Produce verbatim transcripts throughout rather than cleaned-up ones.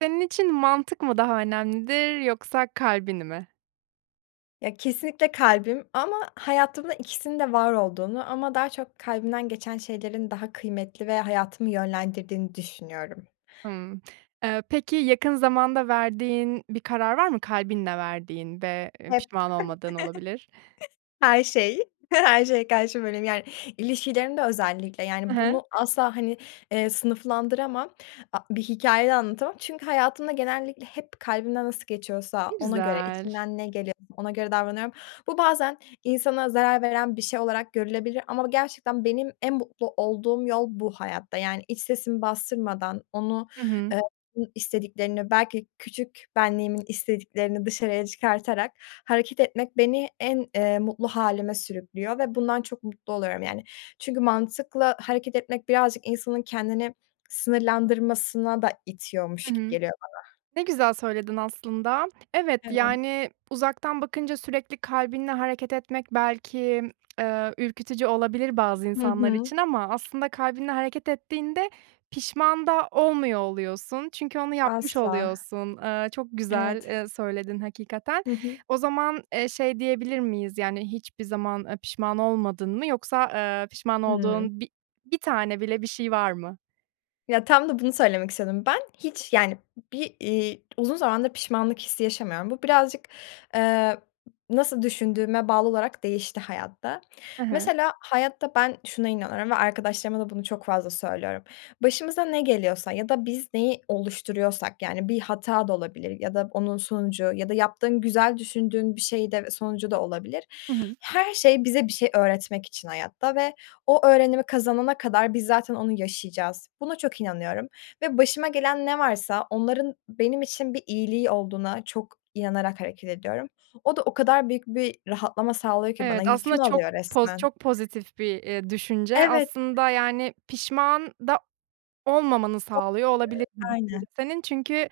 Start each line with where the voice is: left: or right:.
right: Senin için mantık mı daha önemlidir yoksa kalbin mi?
left: Ya, kesinlikle kalbim ama hayatımda ikisinin de var olduğunu ama daha çok kalbimden geçen şeylerin daha kıymetli ve hayatımı yönlendirdiğini düşünüyorum.
right: Hımm. Eee, peki yakın zamanda verdiğin bir karar var mı? Kalbinle verdiğin ve, eee,
left: Hep,
right: pişman olmadığın olabilir.
left: her şey. Her şeye karşı böyleyim, yani. İlişkilerimde özellikle,
right: He
left: yani,
right: he.
left: bunu asla, hani, eee, sınıflandıramam. A bir hikâye de anlatamam çünkü hayatımda genellikle hep kalbimden nasıl
right: Ne
left: geçiyorsa ona göre,
right: güzel.
left: içimden ne geliyorsa ona göre davranıyorum. Bu bazen insana zarar veren bir şey olarak görülebilir ama gerçekten benim en mutlu olduğum yol, bu hayatta. Yani iç sesimi bastırmadan, onu,
right: Hı hı.
left: eee, [unintelligible] istediklerini belki küçük benliğimin istediklerini dışarıya çıkartarak hareket etmek beni en, eee, mutlu hâlime sürüklüyor ve bundan çok mutlu oluyorum, yani. Çünkü mantıkla hareket etmek birazcık insanın kendini sınırlandırmasına da
right: Hı
left: itiyormuş gibi
right: hı.
left: geliyor bana.
right: Ne güzel söyledin aslında. Evet,
left: Evet.
right: yani, uzaktan bakınca sürekli kalbinle hareket etmek belki, eee, ürkütücü olabilir bazı
left: Hı
right: insanlar
left: hı.
right: için ama aslında kalbinle hareket ettiğinde pişman da olmuyor oluyorsun. Çünkü onu yapmış
left: Asla.
right: oluyorsun. Iıı, çok güzel,
left: Evet.
right: eee, söyledin hakikaten.
left: Hı hı.
right: O zaman, eee, şey diyebilir miyiz, yani, hiçbir zaman, eee, pişman olmadın mı yoksa, eee, pişman
left: Hımm.
right: olduğun bi bir tane bile bir şey var mı?
left: Ya, tam da bunu söylemek istedim ben. Hiç, yani, bir, iii, uzun zamandır pişmanlık hissi yaşamıyorum. Bu birazcık, eee, nasıl düşündüğüme bağlı olarak değişti hayatta.
right: Hı hı.
left: Mesela, hayatta ben şuna inanıyorum ve arkadaşlarıma da bunu çok fazla söylüyorum. Başımıza ne geliyorsa ya da biz neyi oluşturuyorsak, yani, bir hata da olabilir ya da onun sonucu ya da yaptığın güzel düşündüğün bir şey de ve sonucu da olabilir.
right: Hı hı.
left: Her şey bize bir şey öğretmek için hayatta ve o öğrenimi kazanana kadar biz zaten onu yaşayacağız. Buna çok inanıyorum ve başıma gelen ne varsa onların benim için bir iyiliği olduğuna çok inanarak hareket ediyorum. O da o kadar büyük bir rahatlama sağlıyor ki bana.
right: Evet, aslında
left: Yükümü
right: çok
left: alıyor
right: poz
left: resmen.
right: çok pozitif bir, iii, düşünce.
left: Evet.
right: Aslında, yani, pişman da olmamanı sağlıyor olabilir bu
left: [unintelligible]
right: düşünce
left: Aynen.
right: senin. Çünkü,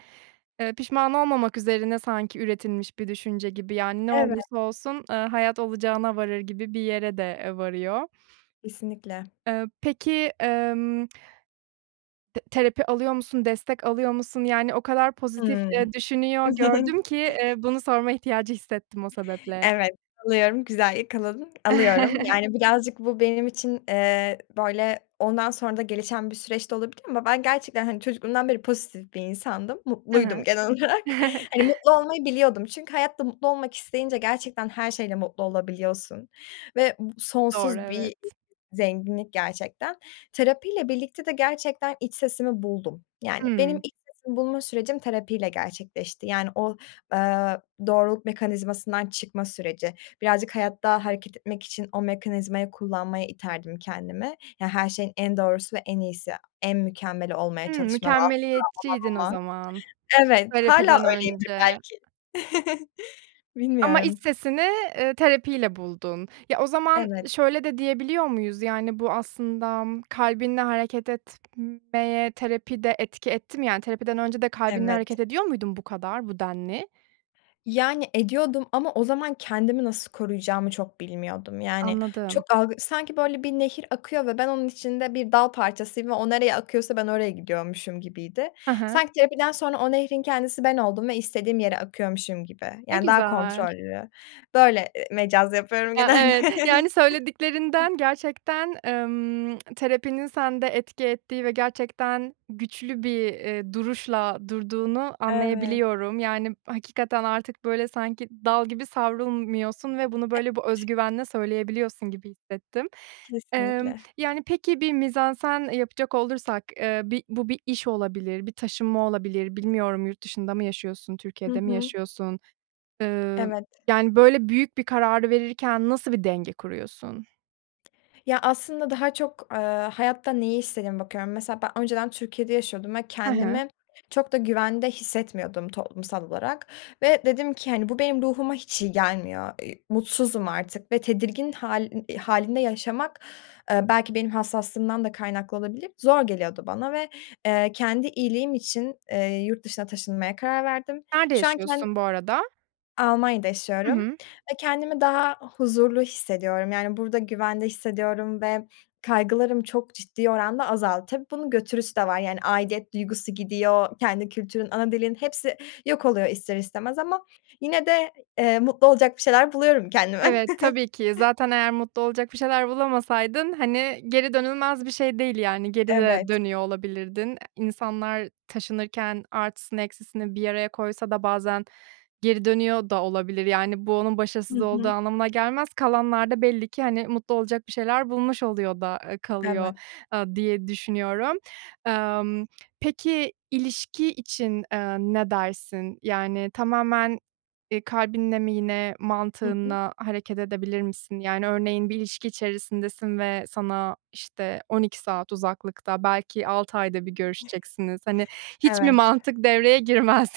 right: eee, pişman olmamak üzerine sanki üretilmiş bir düşünce gibi, yani, ne
left: Evet.
right: olursa olsun, eee, hayat olacağına varır gibi bir yere de, eee, varıyor.
left: Kesinlikle.
right: Eee, peki, emm, te terapi alıyor musun, destek alıyor musun? Yani o kadar pozitif,
left: Hıı.
right: eee, düşünüyor gördüm ki, eee, bunu sorma ihtiyacı hissettim o sebeple.
left: Evet, alıyorum, güzel yakaladın. Alıyorum. Yani birazcık bu benim için, eee, böyle ondan sonra da gelişen bir süreç de olabilir ama ben gerçekten, hani, çocukluğumdan beri pozitif bir insandım.
right: Hı
left: Mutluydum
right: hı.
left: genel olarak. Hani, mutlu olmayı biliyordum. Çünkü hayatta mutlu olmak isteyince gerçekten her şeyle mutlu olabiliyorsun ve bu
right: Doğru,
left: sonsuz bir
right: evet.
left: zenginlik gerçekten. Terapiyle birlikte de gerçekten iç sesimi buldum. Yani benim
right: Hımm.
left: iç sesimi bulma sürecim terapiyle gerçekleşti. Yani o, eee, doğruluk mekanizmasından çıkma süreci, birazcık hayatta hareket etmek için o mekanizmayı kullanmaya iterdim kendimi. Ya her şeyin en doğrusu ve en iyisi, en mükemmeli olmaya
right: Hımm.
left: çalışma ve asla
right: Mükemmeliyetçiydin o
left: olamama.
right: zaman.
left: Evet, hâlâ
right: Terapiden
left: öyleyimdir
right: önce.
left: belki.
right: Ama iç
left: Bilmiyorum.
right: sesini, eee, terapiyle buldun. Ya o zaman,
left: Evet.
right: ı şöyle de diyebiliyor muyuz? Yani bu aslında kalbinle hareket etmeye terapi de etki etti mi, yani terapiden önce de kalbinle
left: Evet.
right: hareket ediyor muydun bu kadar, bu denli?
left: Yani ediyordum ama o zaman kendimi nasıl koruyacağımı çok bilmiyordum. Yani
right: Anladım.
left: çok algı sanki böyle bir nehir akıyor ve ben onun içinde bir dal parçasıyım ve o nereye akıyorsa ben oraya gidiyormuşum gibiydi.
right: Hı hı.
left: Sanki terapiden sonra o nehrin kendisi ben oldum ve istediğim yere akıyormuşum gibi.
right: Ne
left: Yani daha
right: güzel.
left: kontrollü. Böyle, eee, mecaz yapıyorum
right: Ya,
left: genelde.
right: evet yani söylediklerinden gerçekten, emm, terapinin sende etki ettiği ve gerçekten güçlü bir, eee, duruşla durduğunu
left: Evet.
right: anlayabiliyorum. Yani hakikaten artık, böyle, sanki dal gibi savrulmuyorsun ve bunu böyle bu öz
left: [unintelligible]
right: güvenle söyleyebiliyorsun gibi hissettim. Emm,
left: Kesinlikle.
right: yani peki bir mizansen, eee, yapacak olursak, eee, bir bu bir iş olabilir, bir taşınma olabilir. Bilmiyorum yurt dışında mı yaşıyorsun,
left: Hı
right: Türkiye'de mi
left: hı.
right: yaşıyorsun? Iıı,
left: Evet.
right: yani böyle büyük bir kararı verirken nasıl bir denge kuruyorsun?
left: Ya, aslında daha çok, eee, hayatta neyi istediğime bakıyorum. Mesela, ben önceden Türkiye'de yaşıyordum ve
right: Hı hı.
left: kendimi çok da güvende hissetmiyordum toplumsal olarak ve dedim ki, hani, bu benim ruhuma hiç iyi gelmiyor, eee, mutsuzum artık ve tedirgin hâlin hâlinde yaşamak, eee, belki benim hassaslığımdan da kaynaklı olabilir, zor geliyordu bana ve, eee, kendi iyiliğim için, eee, yurt dışına taşınmaya karar verdim.
right: Nerede
left: Şu an ken
right: yaşıyorsun bu arada?
left: Almanya'da
right: Hı
left: yaşıyorum
right: hı.
left: ve kendimi daha huzurlu hissediyorum. Yani, burada güvende hissediyorum ve kaygılarım çok ciddi oranda azaldı. Tabii bunun götürüsü de var, yani, aidiyet duygusu gidiyor, kendi kültürün, ana dilin hepsi yok oluyor ister istemez ama yine de, eee, mutlu olacak bir şeyler buluyorum kendime.
right: Evet, tabii ki, zaten eğer mutlu olacak bir şeyler bulamasaydın, hani, geri dönülmez bir şey değil, yani, geri de
left: Evet.
right: dönüyor olabilirdin. İnsanlar taşınırken artısını eksisini bir araya koysa da bazen geri dönüyor da olabilir. Yani, bu onun
left: Hı
right: başarısız olduğu
left: hı.
right: anlamına gelmez. Kalanlar da belli ki, hani, mutlu olacak bir şeyler bulmuş oluyor da, eee, kalıyor,
left: Evet.
right: aaa, diye düşünüyorum. Emm, peki, ilişki için, eee, ne dersin? Yani, tamamen, eee, kalbinle mi yine
left: Hı hı.
right: mantığınla hareket edebilir misin? Yani, örneğin bir ilişki içerisindesin ve sana, işte, on iki saat uzaklıkta, belki altı ayda bir görüşeceksiniz. Hani, hiç mi
left: Evet.
right: mantık devreye girmez?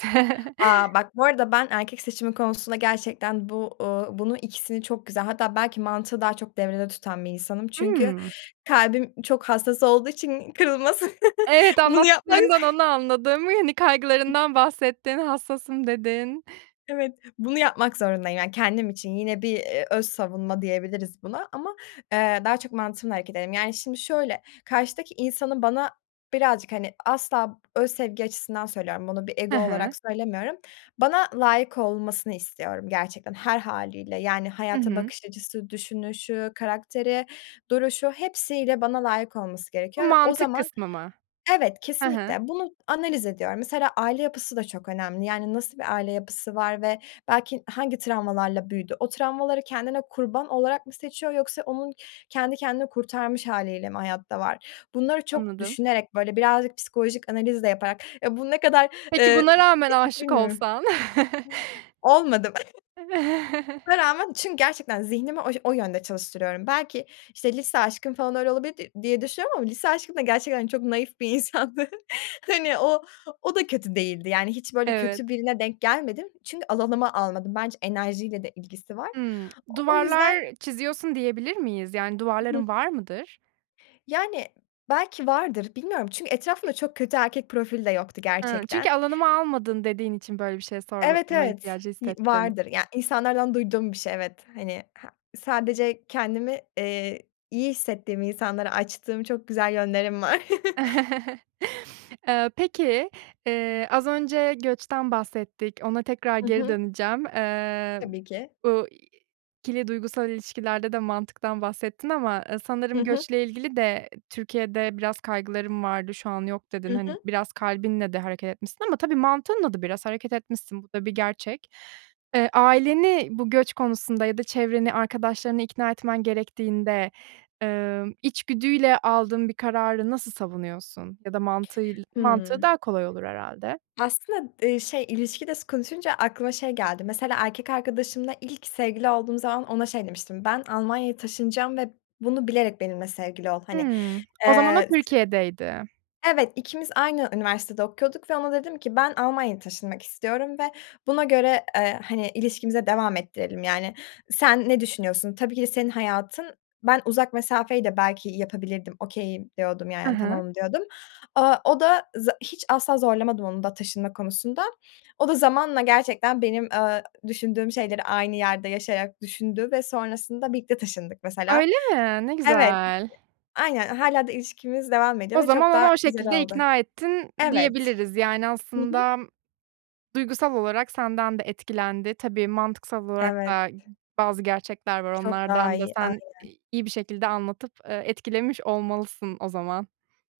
left: A, bak bu arada ben erkek seçimi konusunda gerçekten bu, ııı, bunu ikisini çok güzel hatta belki mantığı daha çok devrede tutan bir insanım. Çünkü
right: Hıı.
left: kalbim çok hassas olduğu için kırılması,
right: Evet,
left: bunu yapmak
right: anlattıklarından onu anladım, yeni kaygılarından bahsettin, hassasım dedin.
left: Evet, bunu yapmak zorundayım, yani, kendim için. Yine bir, eee, öz savunma diyebiliriz buna ama, eee, daha çok mantığımla hareket ederim. Yani, şimdi şöyle, karşıdaki insanın bana birazcık, hani, asla öz sevgi açısından söylüyorum, bunu bir
right: He
left: ego
right: he.
left: olarak söylemiyorum, bana layık olmasını istiyorum gerçekten, her hâliyle. Yani,
right: Hı
left: hayata
right: hı.
left: bakış açısı, düşünüşü, karakteri, duruşu, hepsiyle bana layık olması
right: Bu
left: gerekiyor ve o
right: mantık
left: zaman
right: kısmı mı?
left: evet,
right: He he.
left: kesinlikle. Bunu analiz ediyorum. Mesela aile yapısı da çok önemli. Yani, nasıl bir aile yapısı var ve belki hangi travmalarla büyüdü? O travmaları kendine kurban olarak mı seçiyor yoksa onun kendi kendini kurtarmış hâliyle mi hayatta var? Bunları çok
right: Anladım.
left: düşünerek, böyle, birazcık psikolojik analiz de yaparak, ya, bu ne kadar, ııı,
right: Peki,
left: e
right: buna rağmen
left: etik
right: aşık
left: bilmiyorum.
right: olsan.
left: Olmadı mı? Buna rağmen, çünkü gerçekten zihnimi o o yönde çalıştırıyorum. Belki, işte, lise aşkım falan öyle olabilirdi diye düşünüyorum ama lise aşkım da gerçekten çok naif bir insandı, hani, o o da kötü değildi, yani, hiç, böyle,
right: Evet.
left: kötü birine denk gelmedim. Çünkü alanıma almadım, bence enerjiyle de ilgisi var.
right: Hımm.
left: O yüzden
right: Duvarlar çiziyorsun diyebilir miyiz? Yani, duvarların
left: [unintelligible]
right: var mıdır?
left: Yani, belki vardır, bilmiyorum. Çünkü etrafımda çok kötü erkek profili de yoktu,
right: Hı. Çünkü
left: gerçekten.
right: alanıma almadın dediğin için böyle bir şey
left: Evet,
right: sorma
left: evet,
right: ihtiyacı
left: y
right: hissettim.
left: vardır. Ya, insanlardan duyduğum bir şey, evet. Hani, ha sadece kendimi, eee, iyi hissettiğim insanlara açtığım çok güzel yönlerim var.
right: Eee, peki, eee, az önce göçten bahsettik, ona tekrar
left: Hı
right: geri
left: hı.
right: döneceğim. Eee,
left: Tabii ki.
right: bu i ikili duygusal ilişkilerde de mantıktan bahsettin ama, ııı,
left: Hı
right: sanırım
left: hı.
right: göçle ilgili de Türkiye'de biraz kaygılarım vardı, şu an yok, dedin.
left: Hı
right: Hani,
left: hı.
right: biraz kalbinle de hareket etmişsin ama tabii mantığınla da biraz hareket etmişsin. Bu da bir gerçek. Eee, aileni bu göç konusunda ya da çevreni, arkadaşlarını ikna etmen gerektiğinde, ımm, içgüdüyle aldığın bir kararı nasıl savunuyorsun? Ya da mantığıyla, mantığı
left: Hıı.
right: daha kolay olur herhâlde.
left: Aslında, eee, şey, ilişki de s konuşunca aklıma şey geldi. Mesela, erkek arkadaşımla ilk sevgili olduğum zaman ona şey demiştim, "Ben Almanya'ya taşınacağım ve bunu bilerek benimle sevgili ol." Hani,
right: Hımm. O zaman o
left: eee, s
right: Türkiye'deydi.
left: Evet, ikimiz aynı üniversitede okuyorduk ve ona dedim ki, "Ben Almanya'ya taşınmak istiyorum ve buna göre, eee, hani, ilişkimize devam ettirelim, yani. Sen ne düşünüyorsun? Tabii ki de senin hayatın, ben uzak mesafeyi de belki yapabilirdim, okay'im" diyordum,
right: He
left: yani,
right: he.
left: tamamım diyordum. Aaa, o da za hiç asla zorlamadım onu da taşınma konusunda. O da zamanla gerçekten benim, eee, düşündüğüm şeyleri aynı yerde yaşayarak düşündü ve sonrasında birlikte taşındık, mesela.
right: Öyle mi? Ne
left: Evet,
right: güzel.
left: aynen. Hâlâ da ilişkimiz devam ediyor
right: O
left: ve
right: zaman
left: çok daha
right: onu o
left: güzel
right: şekilde
left: oldu.
right: ikna ettin,
left: Evet.
right: diyebiliriz. Yani,
left: Hı hı.
right: aslında duygusal olarak senden de etkilendi. Tabii, mantıksal olarak
left: Evet.
right: da bazı gerçekler var.
left: Çok daha
right: Onlardan da
left: iyi,
right: sen
left: aynen.
right: i iyi bir şekilde anlatıp, eee, etkilemiş olmalısın o zaman.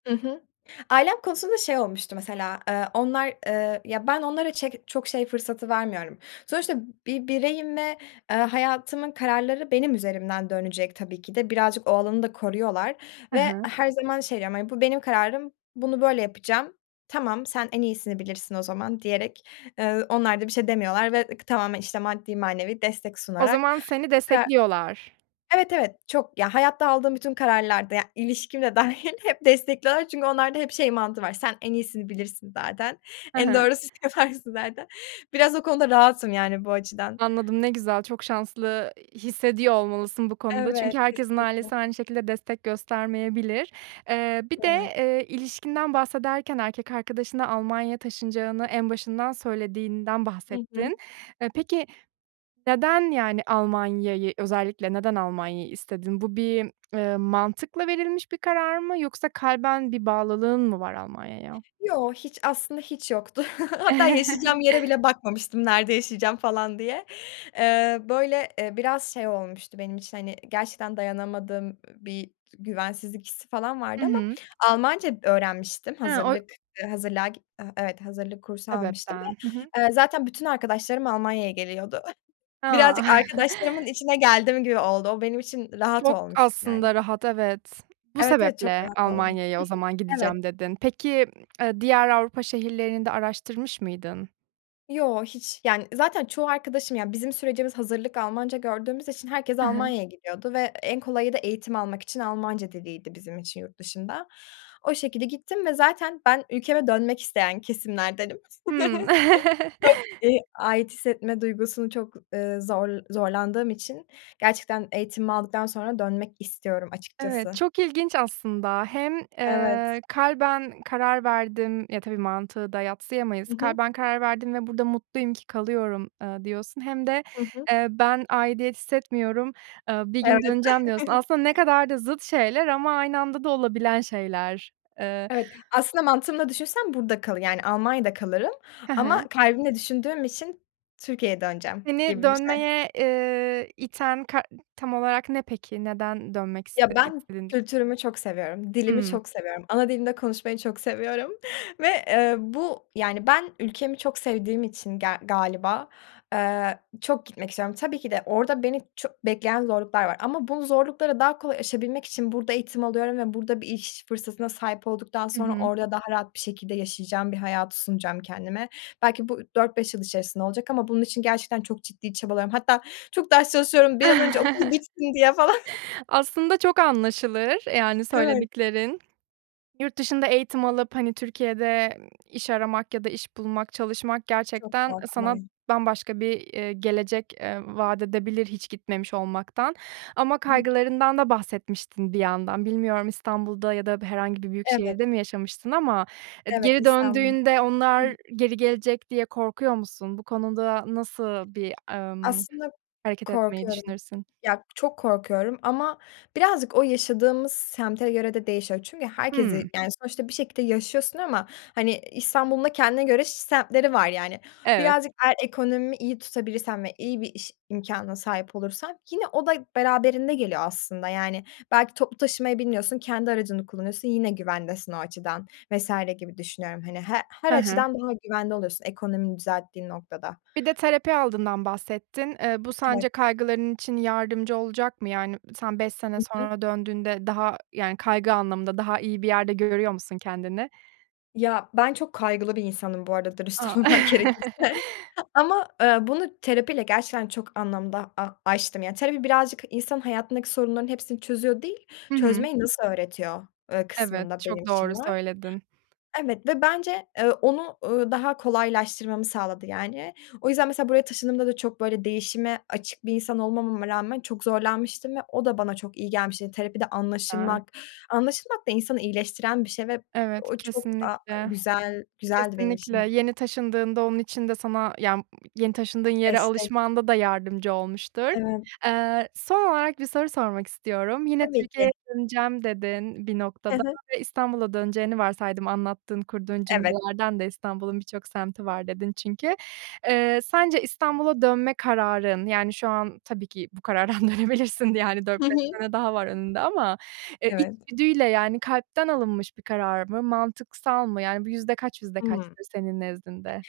left: Hı hı. Ailem konusunda şey olmuştu mesela: Eee, onlar, eee, ya ben onlara çek çok şey fırsatı vermiyorum. Sonuçta bir bireyim ve, eee, hayatımın kararları benim üzerimden dönecek tabii ki de. Birazcık o alanı da koruyorlar
right: He
left: ve
right: he.
left: her zaman şey diyorum, hani, "Bu benim kararım, bunu böyle yapacağım"; "Tamam, sen en iyisini bilirsin o zaman." diyerek, eee, onlar da bir şey demiyorlar ve ık tamamen, işte, maddi, manevi destek
right: O
left: sunarak,
right: zaman seni
left: eee
right: destekliyorlar.
left: Evet, evet. Çok. Ya, hayatta aldığım bütün kararlarda, ya, ilişkim de dâ -hil hep destekliyorlar çünkü onlarda hep şey mantığı var: Sen en iyisini bilirsin zaten,
right: He
left: en
right: he.
left: doğrusunu yaparsın zaten. Biraz o konuda rahatım yani bu açıdan.
right: Anladım, ne güzel. Çok şanslı, iii, hissediyor olmalısın bu konuda çünkü
left: Evet,
right: herkesin
left: kesinlikle.
right: ailesi aynı şekilde destek göstermeyebilir. Eee, bir de,
left: Evet.
right: eee, ilişkinden bahsederken erkek arkadaşına Almanya'ya taşınacağını en başından söylediğinden
left: Hı hı.
right: bahsettin. Eee, peki neden, yani, Almanya'yı, özellikle neden Almanya'yı istedin? Bu bir, ııı, mantıkla verilmiş bir karar mı yoksa kalben bir bağlılığın mı var Almanya'ya?
left: Yo. Hiç, aslında hiç yoktu. Hatta yaşayacağım yere bile bakmamıştım "Nerede yaşayacağım?" falan diye. Eee, böyle, ııı, biraz şey olmuştu benim için, hani, gerçekten dayanamadığım bir güvensizlik hissi falan
right: Hı
left: vardı ama
right: hı.
left: Almanca öğrenmiştim.
right: He, o
left: Hazırlık, ııı, hazırlığa git Evet. Hazırlık kursu almıştım ve,
right: sebepten. Hı hı.
left: eee, zaten bütün arkadaşlarım Almanya'ya geliyordu.
right: A!
left: Birazcık arkadaşlarımın içine geldim gibi oldu. O benim için rahat
right: Çok,
left: olmuştu yani.
right: aslında rahat, evet. Bu
left: Evet, evet. Çok
right: sebeple
left: rahat oldu.
right: Almanya'ya, o zaman,
left: Hı hı. Evet.
right: gideceğim, dedin. Peki, ııı, diğer Avrupa şehirlerini de araştırmış mıydın?
left: Yo, hiç Yani zaten çoğu arkadaşım yani bizim sürecimiz, hazırlık Almanca gördüğümüz için herkes
right: Hı hı.
left: Almanya'ya gidiyordu ve en kolayı da eğitim almak için Almanca diliydi bizim için yurt dışında. O şekilde gittim ve zaten ben ülkeme dönmek isteyen kesimlerdenim.
right: Hımm.
left: Çok ııı, ait hissetme duygusunu çok, ııı, zor zorlandığım için gerçekten eğitimimi aldıktan sonra dönmek istiyorum
right: Evet,
left: açıkçası.
right: çok ilginç aslında. Hem,
left: Evet.
right: ııı, kalben karar verdim Ya, tabii, mantığı da yadsıyamayız.
left: Hı hı.
right: Kalben karar verdim ve burada mutluyum ki kalıyorum, ııı, diyorsun hem de,
left: Hı hı.
right: ııı, ben aidiyet hissetmiyorum, ııı bir gün
left: Evet.
right: döneceğim, diyorsun. Aslında ne kadar da zıt şeyler ama aynı anda da olabilen şeyler. Iıı
left: Evet. Aslında mantığımla da düşünsem burada kalır yani Almanya'da kalırım
right: Hı
left: ama
right: hı.
left: kalbimle düşündüğüm için Türkiye'ye döneceğim
right: Seni
left: gibi bir şey.
right: dönmeye, ııı, iten kar tam olarak ne peki? Neden dönmek
left: Ya,
right: iste
left: ben
right: istedin?
left: kültürümü çok seviyorum. Dilimi
right: Hımm.
left: çok seviyorum. Ana dilimde konuşmayı çok seviyorum ve ııı bu, yani ben ülkemi çok sevdiğim için ger galiba, ııı, çok gitmek istiyorum. Tabii ki de orada beni çok bekleyen zorluklar var ama bu zorlukları daha kolay yaşayabilmek için burada eğitim alıyorum ve burada bir iş fırsatına sahip olduktan
right: Hı
left: sonra
right: hı.
left: orada daha rahat bir şekilde yaşayacağım bir hayatı sunacağım kendime. Belki bu dört beş yıl içerisinde olacak ama bunun için gerçekten çok ciddi çabalıyorum. Hatta çok ders çalışıyorum, bir an önce okul bitsin diye falan.
right: Aslında çok anlaşılır yani
left: Evet.
right: söylediklerin. Yurt dışında eğitim alıp hani Türkiye'de iş aramak ya da iş bulmak, çalışmak
left: Çok
right: gerçekten sana
left: haklı.
right: bambaşka bir, ııı, gelecek, eee, vaat edebilir hiç gitmemiş olmaktan ama
left: Hı hı.
right: kaygılarından da bahsetmiştin bir yandan. Bilmiyorum, İstanbul'da ya da herhangi bir
left: Evet.
right: büyükşehirde mi yaşamıştın ama
left: Evet,
right: geri
left: İstanbul.
right: döndüğünde onlar
left: Iıı
right: geri gelecek diye korkuyor musun? Bu konuda nasıl bir, ımm,
left: Aslında
right: hareket etmeyi
left: korkuyorum.
right: düşünürsün?
left: Ya, çok korkuyorum ama birazcık o yaşadığımız semte göre de değişiyor. Çünkü
right: Hıı.
left: herkesi, yani, sonuçta bir şekilde yaşıyorsun ama, hani, İstanbul'un da kendine göre ş semtleri var yani.
right: Evet.
left: Birazcık eğer ekonomi iyi tutabilirsen ve iyi bir iş imkânına sahip olursan yine o da beraberinde geliyor aslında yani. Belki toplu taşımaya binmiyorsun, kendi aracını kullanıyorsun, yine güvendesin o açıdan vs. gibi düşünüyorum hani. He her
right: Hı hı.
left: açıdan daha güvende oluyorsun ekonomini düzelttiğin noktada.
right: Bir de terapi aldığından bahsettin. Iıı, bu
left: Evet.
right: sence kaygıların için yardımcı olacak mı? Yani sen beş sene
left: Hı hı.
right: sonra döndüğünde daha yani kaygı anlamında daha iyi bir yerde görüyor musun kendini?
left: Ya, ben çok kaygılı bir insanım bu arada
right: A.
left: dürüst olmak gerekirse ama, eee, bunu terapiyle gerçekten çok anlamda a aştım. Yani, terapi birazcık insanın hayatındaki sorunların hepsini çözüyor değil,
right: Hı hı.
left: çözmeyi nasıl öğretiyor, ööö,
right: Evet.
left: kısmında benim
right: Çok
left: için
right: doğru
left: var.
right: söyledin.
left: Evet ve bence, eee, onu, ööö, daha kolaylaştırmamı sağladı, yani. O yüzden mesela buraya taşındığımda da çok böyle değişime açık bir insan olmamama rağmen çok zorlanmıştım ve o da bana çok iyi gelmişti. Terapide
right: A.
left: anlaşılmak. Anlaşılmak da insanı iyileştiren bir şey ve
right: Evet.
left: o çok, aaa,
right: Kesinlikle.
left: güzel güzeldi benim
right: Kesinlikle.
left: için.
right: Yeni taşındığında onun için de sana ya, mmm, yeni taşındığın yere
left: Destek.
right: alışmanda da yardımcı olmuştur.
left: Evet.
right: Aaa, son olarak bir soru sormak istiyorum. "Yine
left: Tabii ki.
right: Türkiye'ye döneceğim" dedin, "...bir
left: Hı
right: noktada."
left: hı.
right: ve İstanbul'a döneceğini varsaydım anlattığın, kurduğun
left: Evet.
right: cümlelerden de: "İstanbul'un birçok semti var." dedin çünkü. Eee, sence İstanbul'a dönme kararın, yani, şu an tabii ki bu karardan dönebilirsin yani
left: Hı
right: dört beş
left: hı.
right: sene daha var önünde ama, eee,
left: Evet.
right: içgüdüyle yani kalpten alınmış bir karar mı? Mantıksal mı? Yani, bu yüzde kaç, yüzde
left: Hımm.
right: kaçtır senin nezdinde?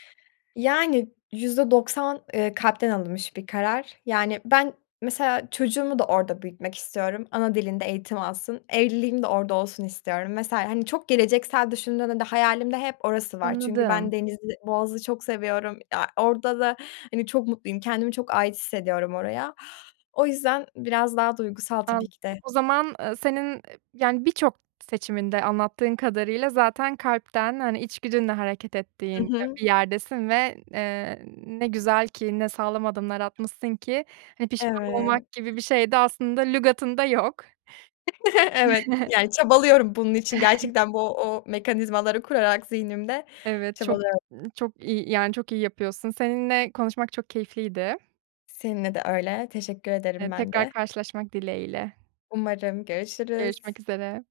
left: Yani, yüzde doksan eee, kalpten alınmış bir karar. Yani, ben mesela çocuğumu da orada büyütmek istiyorum. Ana dilinde eğitim alsın. Evliliğim de orada olsun istiyorum. Mesela, hani, çok geleceksel düşündüğünde de hayalimde hep orası var çünkü ben
right: Anladım.
left: denizi, boğazı çok seviyorum. Ya, orada da, hani, çok mutluyum. Kendimi çok ait hissediyorum oraya. O yüzden biraz daha duygusal
right: Al
left: tabii ki de.
right: O zaman, ııı, senin e yani, birçok seçiminde anlattığın kadarıyla zaten kalpten, hani, içgüdünle hareket
left: I
right: ettiğin
left: hı.
right: bir yerdesin ve n eee, ne güzel ki ne sağlam adımlar atmışsın ki, hani, pişman
left: Evet.
right: olmak gibi bir şey de aslında lügatında yok.
left: Evet, yani, çabalıyorum bunun için
right: [unintelligible]
left: gerçekten bu o mekanizmaları kurarak zihnimde
right: Evet. Çok,
left: çabalıyorum.
right: ııı, çok iyi, yani, çok iyi yapıyorsun. Seninle konuşmak çok keyifliydi.
left: Seninle de öyle, teşekkür
right: Eee,
left: ederim ben
right: tekrar
left: de.
right: karşılaşmak dileğiyle.
left: Umarım.
right: Görüşmek
left: Görüşürüz.
right: üzere.